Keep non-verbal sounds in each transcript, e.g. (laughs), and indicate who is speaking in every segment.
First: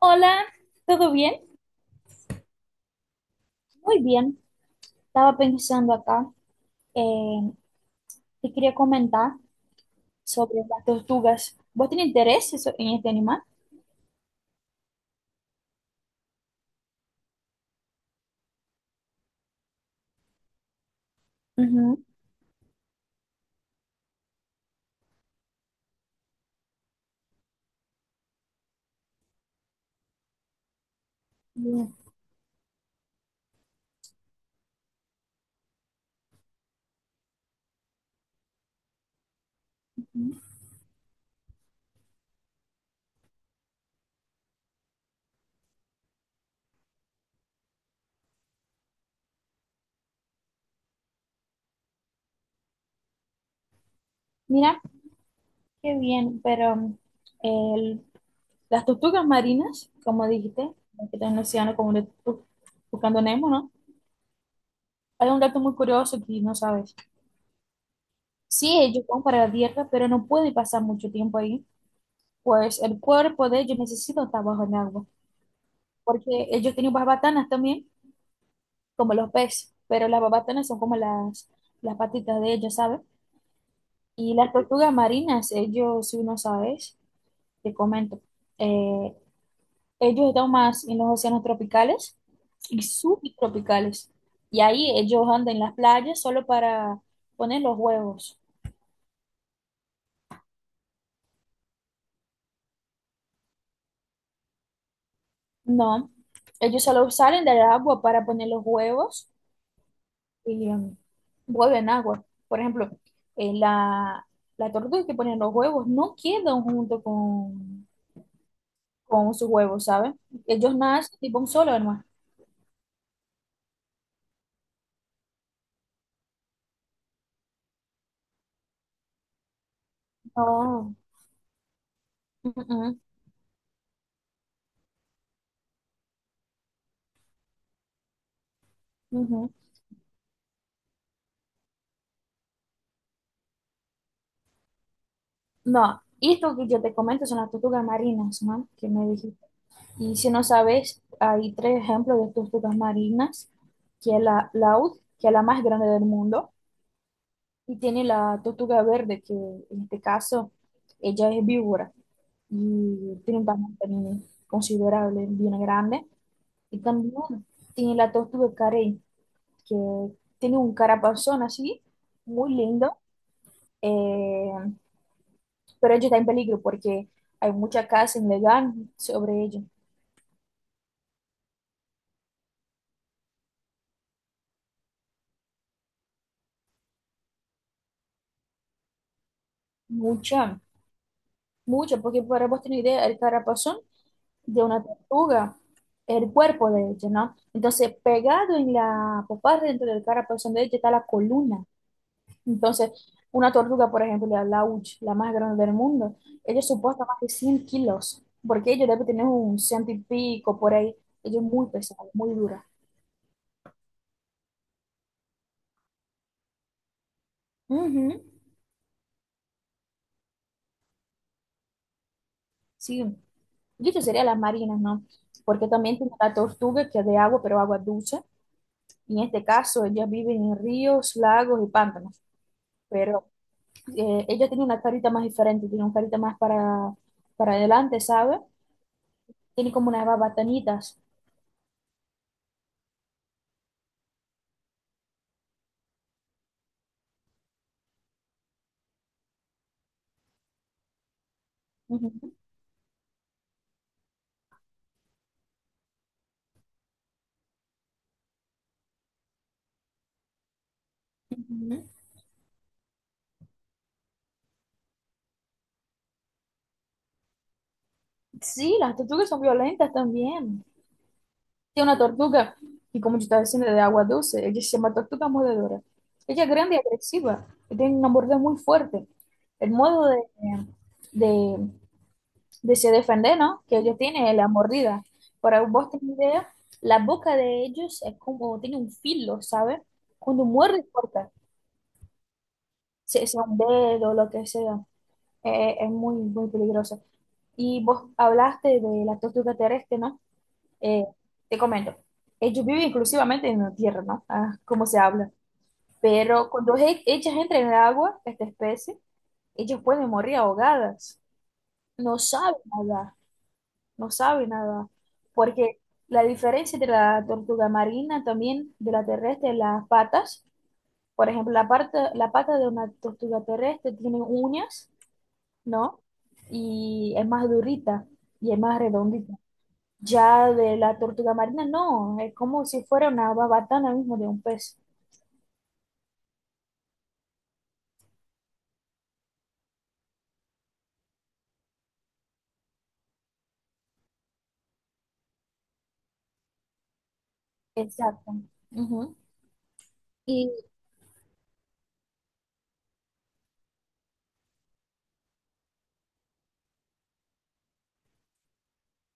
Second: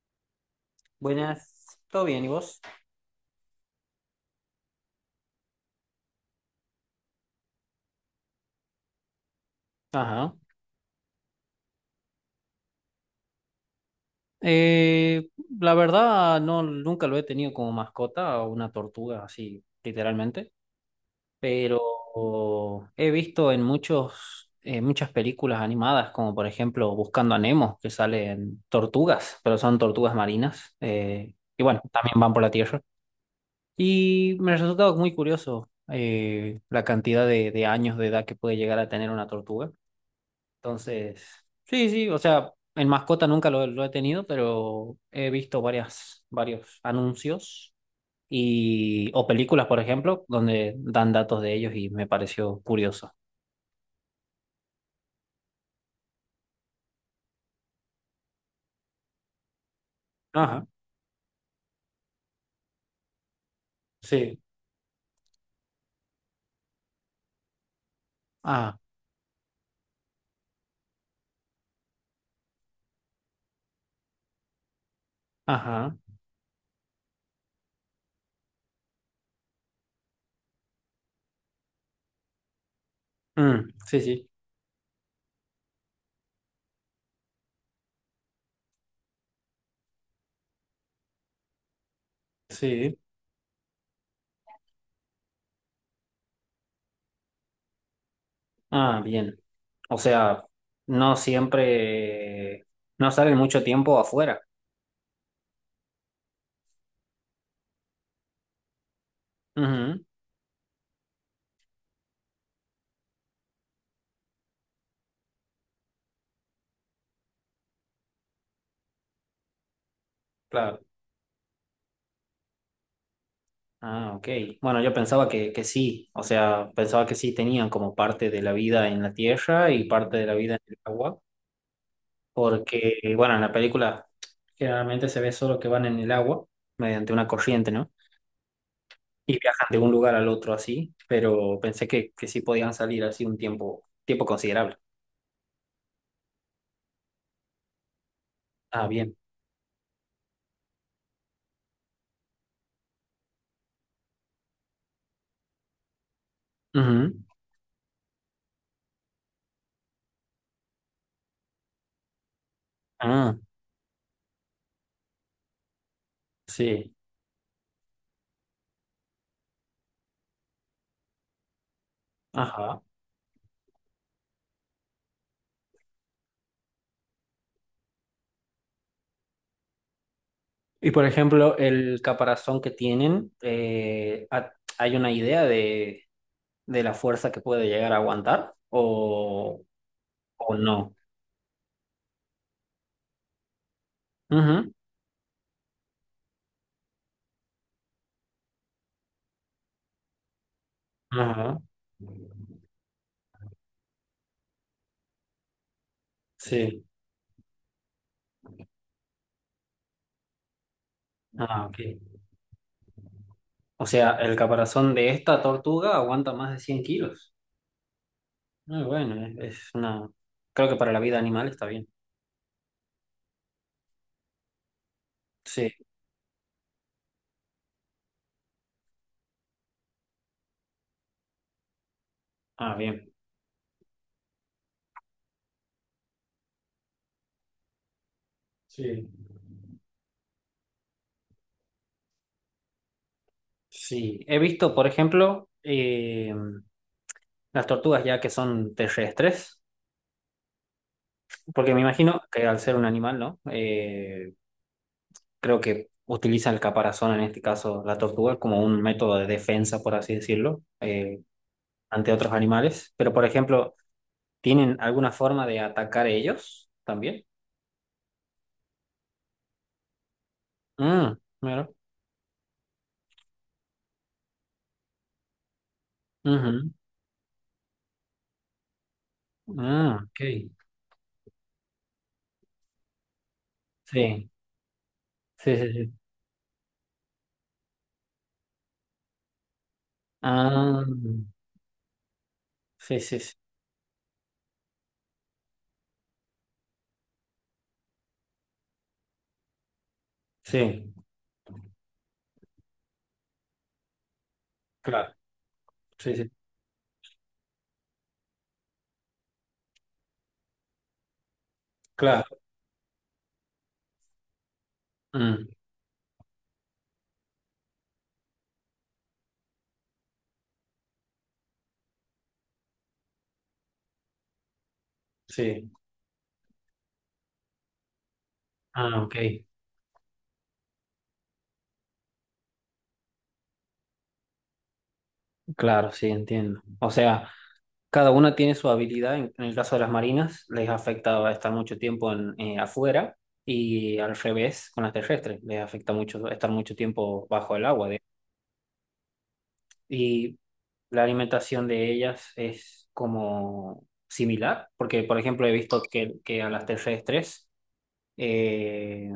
Speaker 1: Hola, ¿todo bien?
Speaker 2: Buenas, ¿todo bien? ¿Y vos?
Speaker 1: Muy bien. Estaba pensando acá, eh, te quería comentar
Speaker 2: Ajá.
Speaker 1: sobre las tortugas. ¿Vos tenés interés en este animal?
Speaker 2: Eh, la verdad, no, nunca lo he tenido como mascota, una tortuga así, literalmente, pero
Speaker 1: Ujú.
Speaker 2: he visto en muchas películas animadas, como por ejemplo Buscando a Nemo, que salen tortugas, pero son tortugas marinas, y bueno,
Speaker 1: Bien.
Speaker 2: también van por la tierra. Y me resultaba muy curioso la cantidad de años de edad que puede llegar a tener una tortuga. Entonces, sí, sí, o sea, en mascota nunca lo he tenido, pero he visto varios anuncios o películas, por ejemplo, donde dan datos de ellos y me pareció curioso.
Speaker 1: Mira, qué bien, pero el- las tortugas marinas, como
Speaker 2: Ajá,
Speaker 1: dijiste, que están en el océano como buscando Nemo, ¿no?
Speaker 2: sí,
Speaker 1: Hay un dato muy curioso que no sabes.
Speaker 2: ah,
Speaker 1: Sí, ellos van para la tierra, pero no pueden pasar mucho tiempo ahí, pues el cuerpo de ellos necesita estar bajo el agua.
Speaker 2: ajá,
Speaker 1: Porque ellos tienen babatanas también, como los peces, pero las babatanas son como las patitas de ellos, ¿sabes?
Speaker 2: mm, sí, sí,
Speaker 1: Y las tortugas marinas, ellos, si no sabes, te comento, eh, ellos están más en los océanos tropicales y
Speaker 2: sí,
Speaker 1: subtropicales. Y ahí ellos andan en las playas solo para poner los huevos.
Speaker 2: ah, bien. O sea, no siempre, no salen mucho tiempo afuera.
Speaker 1: No, ellos solo salen del agua para poner los huevos.
Speaker 2: Ujú,
Speaker 1: Y, huevo agua. Por ejemplo, eh, la, la tortuga que ponen los huevos no quedan junto con sus huevos, ¿sabes? Ellos
Speaker 2: claro.
Speaker 1: nacen tipo un solo, hermano.
Speaker 2: Ah, ok. Bueno, yo pensaba que sí, o sea, pensaba que sí tenían como parte de la vida en la tierra y parte de la vida en el
Speaker 1: No,
Speaker 2: agua,
Speaker 1: mm,
Speaker 2: porque,
Speaker 1: mm,
Speaker 2: bueno, en la película generalmente se ve solo que van en el agua mediante una corriente, ¿no? Y
Speaker 1: ujú.
Speaker 2: viajan de un lugar al otro así, pero pensé que sí podían salir así un tiempo considerable.
Speaker 1: No, esto que yo te comento son las tortugas marinas, ¿no?
Speaker 2: Ah,
Speaker 1: Que me
Speaker 2: bien.
Speaker 1: dijiste. Y si no sabes, hay tres ejemplos de tortugas marinas, que es la laúd, que es la más grande del mundo,
Speaker 2: Ujú.
Speaker 1: y tiene la tortuga verde, que en este caso ella es víbora. Y
Speaker 2: Ah,
Speaker 1: tiene un tamaño también considerable, bien grande. Y
Speaker 2: sí.
Speaker 1: también tiene la tortuga carey, que tiene un carapazón así, muy
Speaker 2: Ajá.
Speaker 1: lindo, eh, pero ella está en peligro porque hay mucha caza ilegal sobre ella.
Speaker 2: Y por ejemplo, el caparazón que tienen, ¿hay una idea de la fuerza que puede llegar a aguantar o
Speaker 1: Mucha,
Speaker 2: no?
Speaker 1: mucha, porque para vos tener idea, el carapazón de
Speaker 2: Ujú,
Speaker 1: una tortuga, el cuerpo de ella, ¿no? Entonces, pegado en la popa dentro del carapazón de ella está la
Speaker 2: ajá,
Speaker 1: columna. Entonces, una tortuga, por ejemplo, la lauch, la más grande del mundo, ella
Speaker 2: sí.
Speaker 1: soporta más de 100 kilos, porque ella debe tener un ciento y pico por ahí. Ella es
Speaker 2: Ah,
Speaker 1: muy
Speaker 2: ok.
Speaker 1: pesada, muy dura.
Speaker 2: O sea, el caparazón de esta tortuga aguanta más de 100 kilos.
Speaker 1: Ujú.
Speaker 2: Muy bueno, es una. Creo que para la vida animal está bien.
Speaker 1: Sí, y esto sería las marinas, ¿no? Porque
Speaker 2: Sí.
Speaker 1: también tiene la tortuga que es de agua, pero agua dulce. Y en este caso, ellas viven en ríos, lagos y pantanos.
Speaker 2: Ah, bien.
Speaker 1: Pero ella tiene una carita más diferente, tiene una carita más para adelante, ¿sabe?
Speaker 2: Sí.
Speaker 1: Tiene como unas babanitas.
Speaker 2: Sí. He visto, por ejemplo, las tortugas ya que son terrestres, porque me
Speaker 1: Ujú,
Speaker 2: imagino que al ser un animal, ¿no? Creo que utiliza el caparazón, en este caso la tortuga, como un método de defensa, por así decirlo,
Speaker 1: ujú.
Speaker 2: ante otros animales. Pero, por ejemplo, ¿tienen alguna forma de atacar ellos también?
Speaker 1: Sí, las tortugas son violentas también.
Speaker 2: Mm, mira.
Speaker 1: Tiene una tortuga, y como yo estaba diciendo, de agua dulce, ella se llama tortuga mordedora. Ella es
Speaker 2: Ujú.
Speaker 1: grande y agresiva, y tiene una mordida muy fuerte. El
Speaker 2: Ah,
Speaker 1: modo
Speaker 2: ok.
Speaker 1: de, de se defender, ¿no? Que ella tiene
Speaker 2: Sí,
Speaker 1: es la mordida.
Speaker 2: sí,
Speaker 1: Para
Speaker 2: sí,
Speaker 1: vos
Speaker 2: sí.
Speaker 1: tener idea, la boca de ellos es como, tiene un filo, ¿sabes? Cuando
Speaker 2: Ah,
Speaker 1: muerde, corta,
Speaker 2: sí, sí, sí.
Speaker 1: sea un dedo, lo que sea. Es muy, muy peligroso. Y vos hablaste de la tortuga terrestre, ¿no?
Speaker 2: Sí,
Speaker 1: Eh, Te comento, ellos viven exclusivamente en la tierra, ¿no? Ah, como se
Speaker 2: claro.
Speaker 1: habla.
Speaker 2: Sí, sí,
Speaker 1: Pero cuando ellas entran en el agua, esta especie, ellas pueden morir ahogadas. No
Speaker 2: claro.
Speaker 1: saben nada, no saben nada.
Speaker 2: Mm,
Speaker 1: Porque la diferencia de la tortuga marina también de la terrestre, las patas, por ejemplo, la parte, la pata de una tortuga terrestre tiene uñas,
Speaker 2: sí.
Speaker 1: ¿no? Y es más durita y es más
Speaker 2: Ah, ok.
Speaker 1: redondita. Ya de la tortuga marina, no, es como si fuera una babatana mismo de un pez.
Speaker 2: Claro, sí, entiendo. O sea. Cada una tiene su habilidad. En el caso de las marinas, les afecta estar mucho tiempo en, afuera y al revés con las terrestres, les afecta mucho estar mucho tiempo bajo el agua.
Speaker 1: Exacto. Ujú.
Speaker 2: Y
Speaker 1: Y
Speaker 2: la alimentación de ellas es como similar, porque por ejemplo he visto que a las terrestres eh,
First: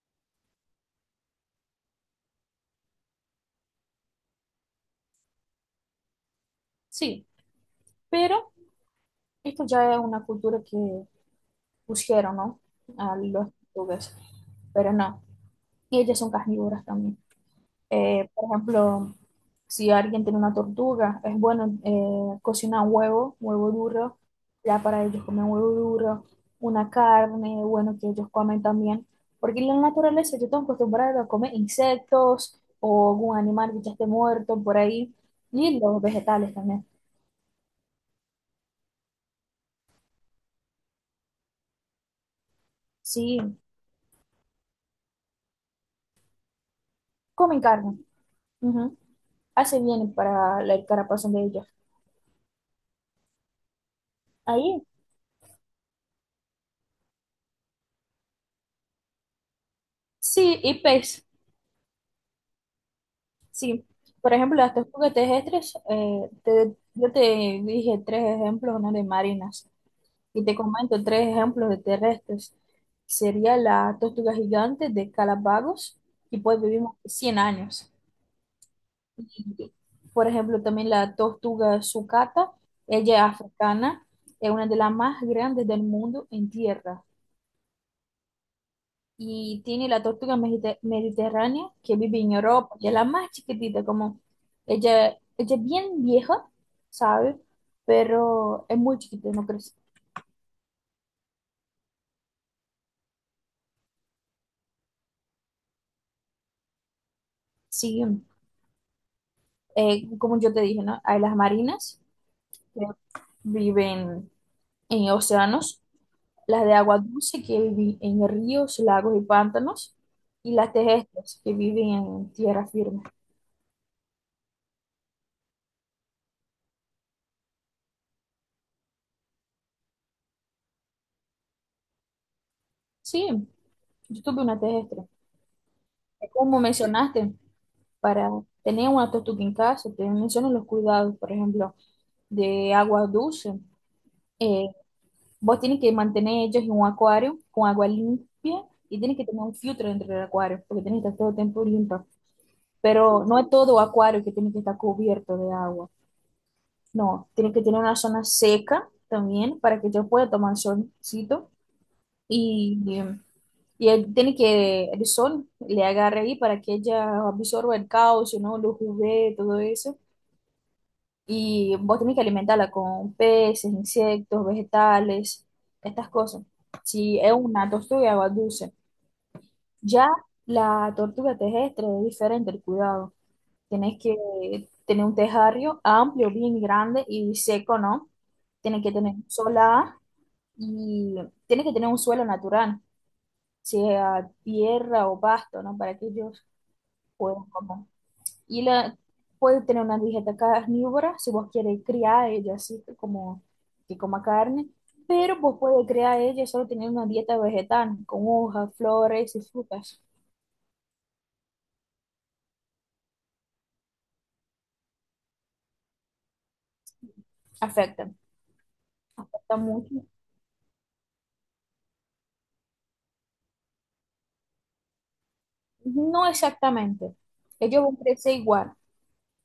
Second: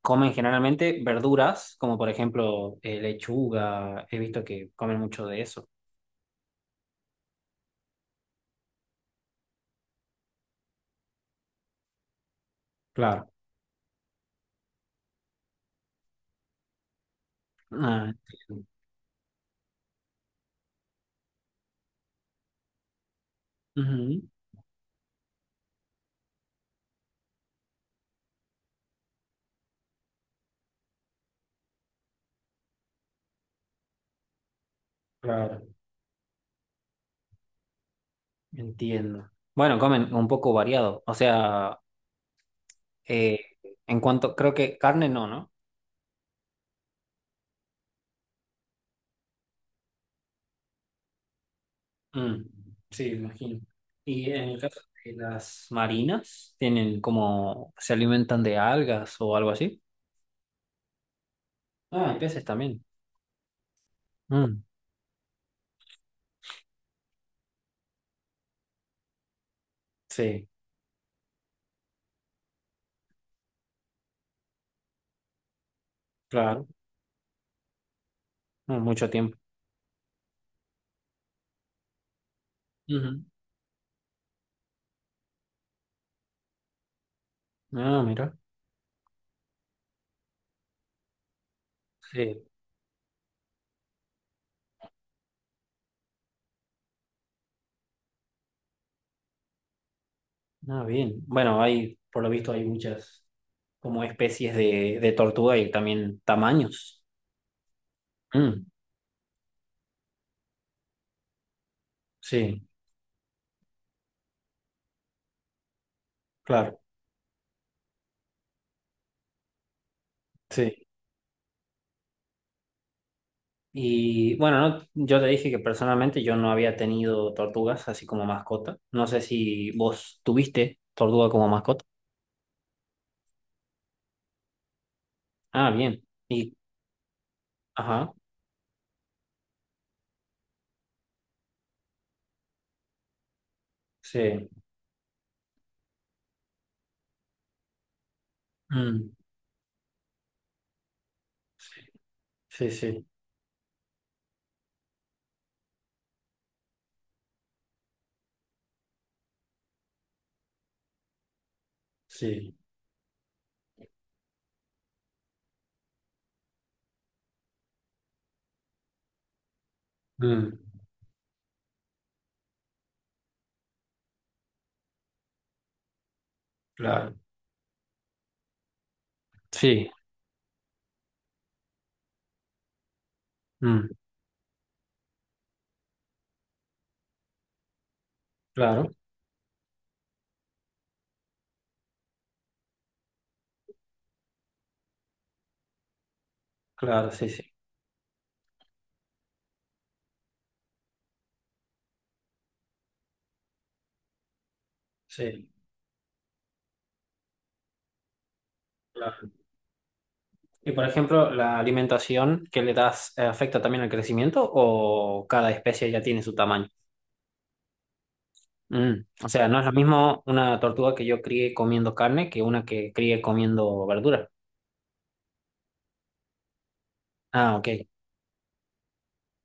Speaker 2: comen generalmente verduras, como por ejemplo lechuga, he visto que comen mucho de eso.
Speaker 1: sí, pero esto ya es una cultura que pusieron, ¿no? A
Speaker 2: Claro.
Speaker 1: los tortugas, pero no, ellas son carnívoras también.
Speaker 2: Ah,
Speaker 1: Por
Speaker 2: entiendo.
Speaker 1: ejemplo, si alguien tiene una tortuga, es bueno cocinar un huevo, huevo duro,
Speaker 2: Ujú,
Speaker 1: ya para ellos comer huevo duro, una carne, bueno, que ellos comen también, porque en la naturaleza yo estoy acostumbrado a comer insectos o algún animal que ya esté muerto por ahí,
Speaker 2: claro.
Speaker 1: y los vegetales también.
Speaker 2: Entiendo. Bueno, comen un poco variado. O sea, eh,
Speaker 1: Sí,
Speaker 2: en cuanto, creo que carne no, ¿no?
Speaker 1: comen carne, ujú. Hace bien para la carapazo de ellos.
Speaker 2: Mm, sí, me imagino. Y en el caso
Speaker 1: Ahí,
Speaker 2: de las marinas, tienen como, se alimentan de algas o algo así.
Speaker 1: sí, y pez.
Speaker 2: Ah, y peces también.
Speaker 1: Sí, por ejemplo,
Speaker 2: Mm,
Speaker 1: las tortugas terrestres, yo te dije tres ejemplos, ¿no? De marinas, y
Speaker 2: sí,
Speaker 1: te comento tres ejemplos de terrestres. Sería la tortuga gigante de Galápagos, que puede
Speaker 2: claro.
Speaker 1: vivir 100 años.
Speaker 2: No, mucho tiempo.
Speaker 1: Y, por ejemplo, también la tortuga sucata, ella
Speaker 2: Ujú.
Speaker 1: es africana, es una de las más grandes del mundo en tierra.
Speaker 2: Ah, mira.
Speaker 1: Y tiene la tortuga mediterránea que vive en
Speaker 2: Sí.
Speaker 1: Europa, que es la más chiquitita, como ella, ella es bien vieja, ¿sabes? Pero es muy chiquita, no crece.
Speaker 2: Ah, bien. Bueno, hay, por lo visto, hay muchas como especies de tortuga y también tamaños.
Speaker 1: Sí,
Speaker 2: Mm,
Speaker 1: como yo te dije, ¿no? Hay las marinas
Speaker 2: sí,
Speaker 1: que viven en océanos, las de
Speaker 2: claro.
Speaker 1: agua dulce que viven en ríos, lagos y pantanos, y las
Speaker 2: Sí.
Speaker 1: terrestres que viven en tierra firme.
Speaker 2: Y bueno, no, yo te dije que personalmente yo no había tenido tortugas así como mascota. No sé si vos tuviste tortuga como mascota.
Speaker 1: Sí, yo tuve una terrestre.
Speaker 2: Ah, bien. Y,
Speaker 1: Como mencionaste,
Speaker 2: ajá,
Speaker 1: para tener una tortuga en casa, te menciono los cuidados, por ejemplo, de agua dulce.
Speaker 2: sí.
Speaker 1: Eh, Vos tienes que mantener ellos en un acuario con agua limpia y
Speaker 2: Mm,
Speaker 1: tienes que tener un filtro dentro del acuario porque tienes que estar todo el tiempo limpio.
Speaker 2: sí, sí,
Speaker 1: Pero no es todo acuario que tiene que estar cubierto de agua. No, tiene que tener una zona seca también para que ellos pueda tomar solcito
Speaker 2: sí.
Speaker 1: y, y él tiene que el sol le agarre ahí para que ella absorba el calcio, ¿no? Los UV, todo eso
Speaker 2: Mm,
Speaker 1: y vos tenés que alimentarla con peces, insectos, vegetales, estas cosas.
Speaker 2: claro.
Speaker 1: Si es una tortuga de agua dulce,
Speaker 2: Sí,
Speaker 1: ya la tortuga terrestre es diferente el cuidado.
Speaker 2: mm,
Speaker 1: Tenés que tener un tejario amplio, bien grande y seco, ¿no? Tienes que
Speaker 2: claro,
Speaker 1: tener solar y tienes que tener un suelo natural, sea tierra o pasto, ¿no? Para que ellos
Speaker 2: claro, sí, sí,
Speaker 1: puedan comer. Y la, puede tener una dieta carnívora si vos quieres criar a ella así como que coma carne, pero
Speaker 2: sí,
Speaker 1: vos puedes criar a ella solo teniendo una dieta vegetal con hojas,
Speaker 2: claro.
Speaker 1: flores y frutas.
Speaker 2: Y por ejemplo, ¿la alimentación que le das afecta también al crecimiento o cada especie ya tiene su tamaño?
Speaker 1: Afecta,
Speaker 2: Mm. O sea,
Speaker 1: afecta
Speaker 2: no es lo
Speaker 1: mucho.
Speaker 2: mismo una tortuga que yo críe comiendo carne que una que críe comiendo verdura.
Speaker 1: No exactamente.
Speaker 2: Ah,
Speaker 1: Ellos
Speaker 2: ok.
Speaker 1: van a crecer igual.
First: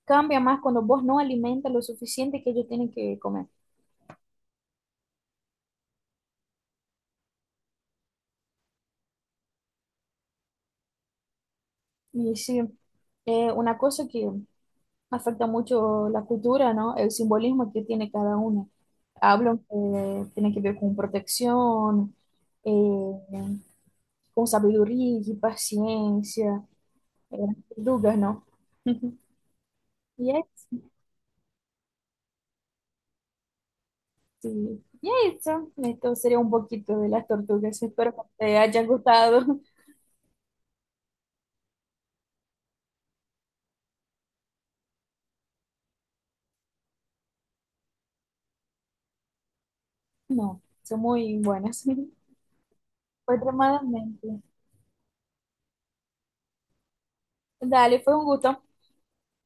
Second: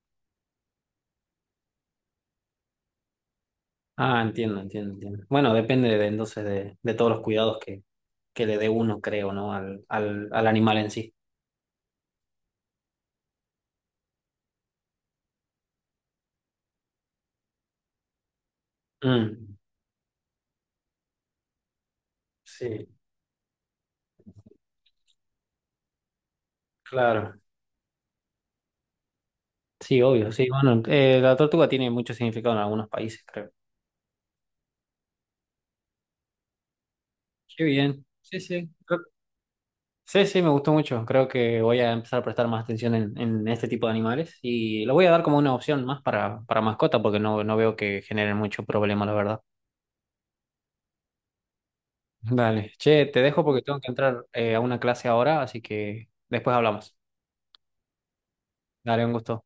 Speaker 1: Cambia más cuando vos no alimentas lo suficiente que ellos tienen que comer.
Speaker 2: Ah, entiendo, entiendo, entiendo. Bueno, depende de, entonces de todos los cuidados que le dé uno, creo, ¿no? Al animal en sí.
Speaker 1: Y sí, una cosa que afecta mucho la cultura, ¿no? El simbolismo que tiene cada una.
Speaker 2: Mm.
Speaker 1: Hablan que tiene que ver con protección, eh,
Speaker 2: Sí,
Speaker 1: con sabiduría y paciencia, eh,
Speaker 2: claro.
Speaker 1: tortugas, ¿no? (laughs)
Speaker 2: Sí,
Speaker 1: Y
Speaker 2: obvio. Sí,
Speaker 1: es-
Speaker 2: bueno, la tortuga tiene mucho significado en algunos países, creo.
Speaker 1: sí, y eso, esto sería un poquito de las
Speaker 2: Qué
Speaker 1: tortugas.
Speaker 2: bien.
Speaker 1: Espero que
Speaker 2: Sí,
Speaker 1: te
Speaker 2: sí.
Speaker 1: haya
Speaker 2: Creo
Speaker 1: gustado. (laughs)
Speaker 2: Sí, sí, me gustó mucho. Creo que voy a empezar a prestar más atención en este tipo de animales y lo voy a dar como una opción más para mascota porque no veo que generen mucho problema, la verdad.
Speaker 1: No, son muy buenas. (laughs)
Speaker 2: Dale, che, te
Speaker 1: Fue
Speaker 2: dejo porque tengo que entrar
Speaker 1: extremadamente.
Speaker 2: a una clase ahora, así que después hablamos.
Speaker 1: Dale, fue un gusto.
Speaker 2: Dale, un gusto.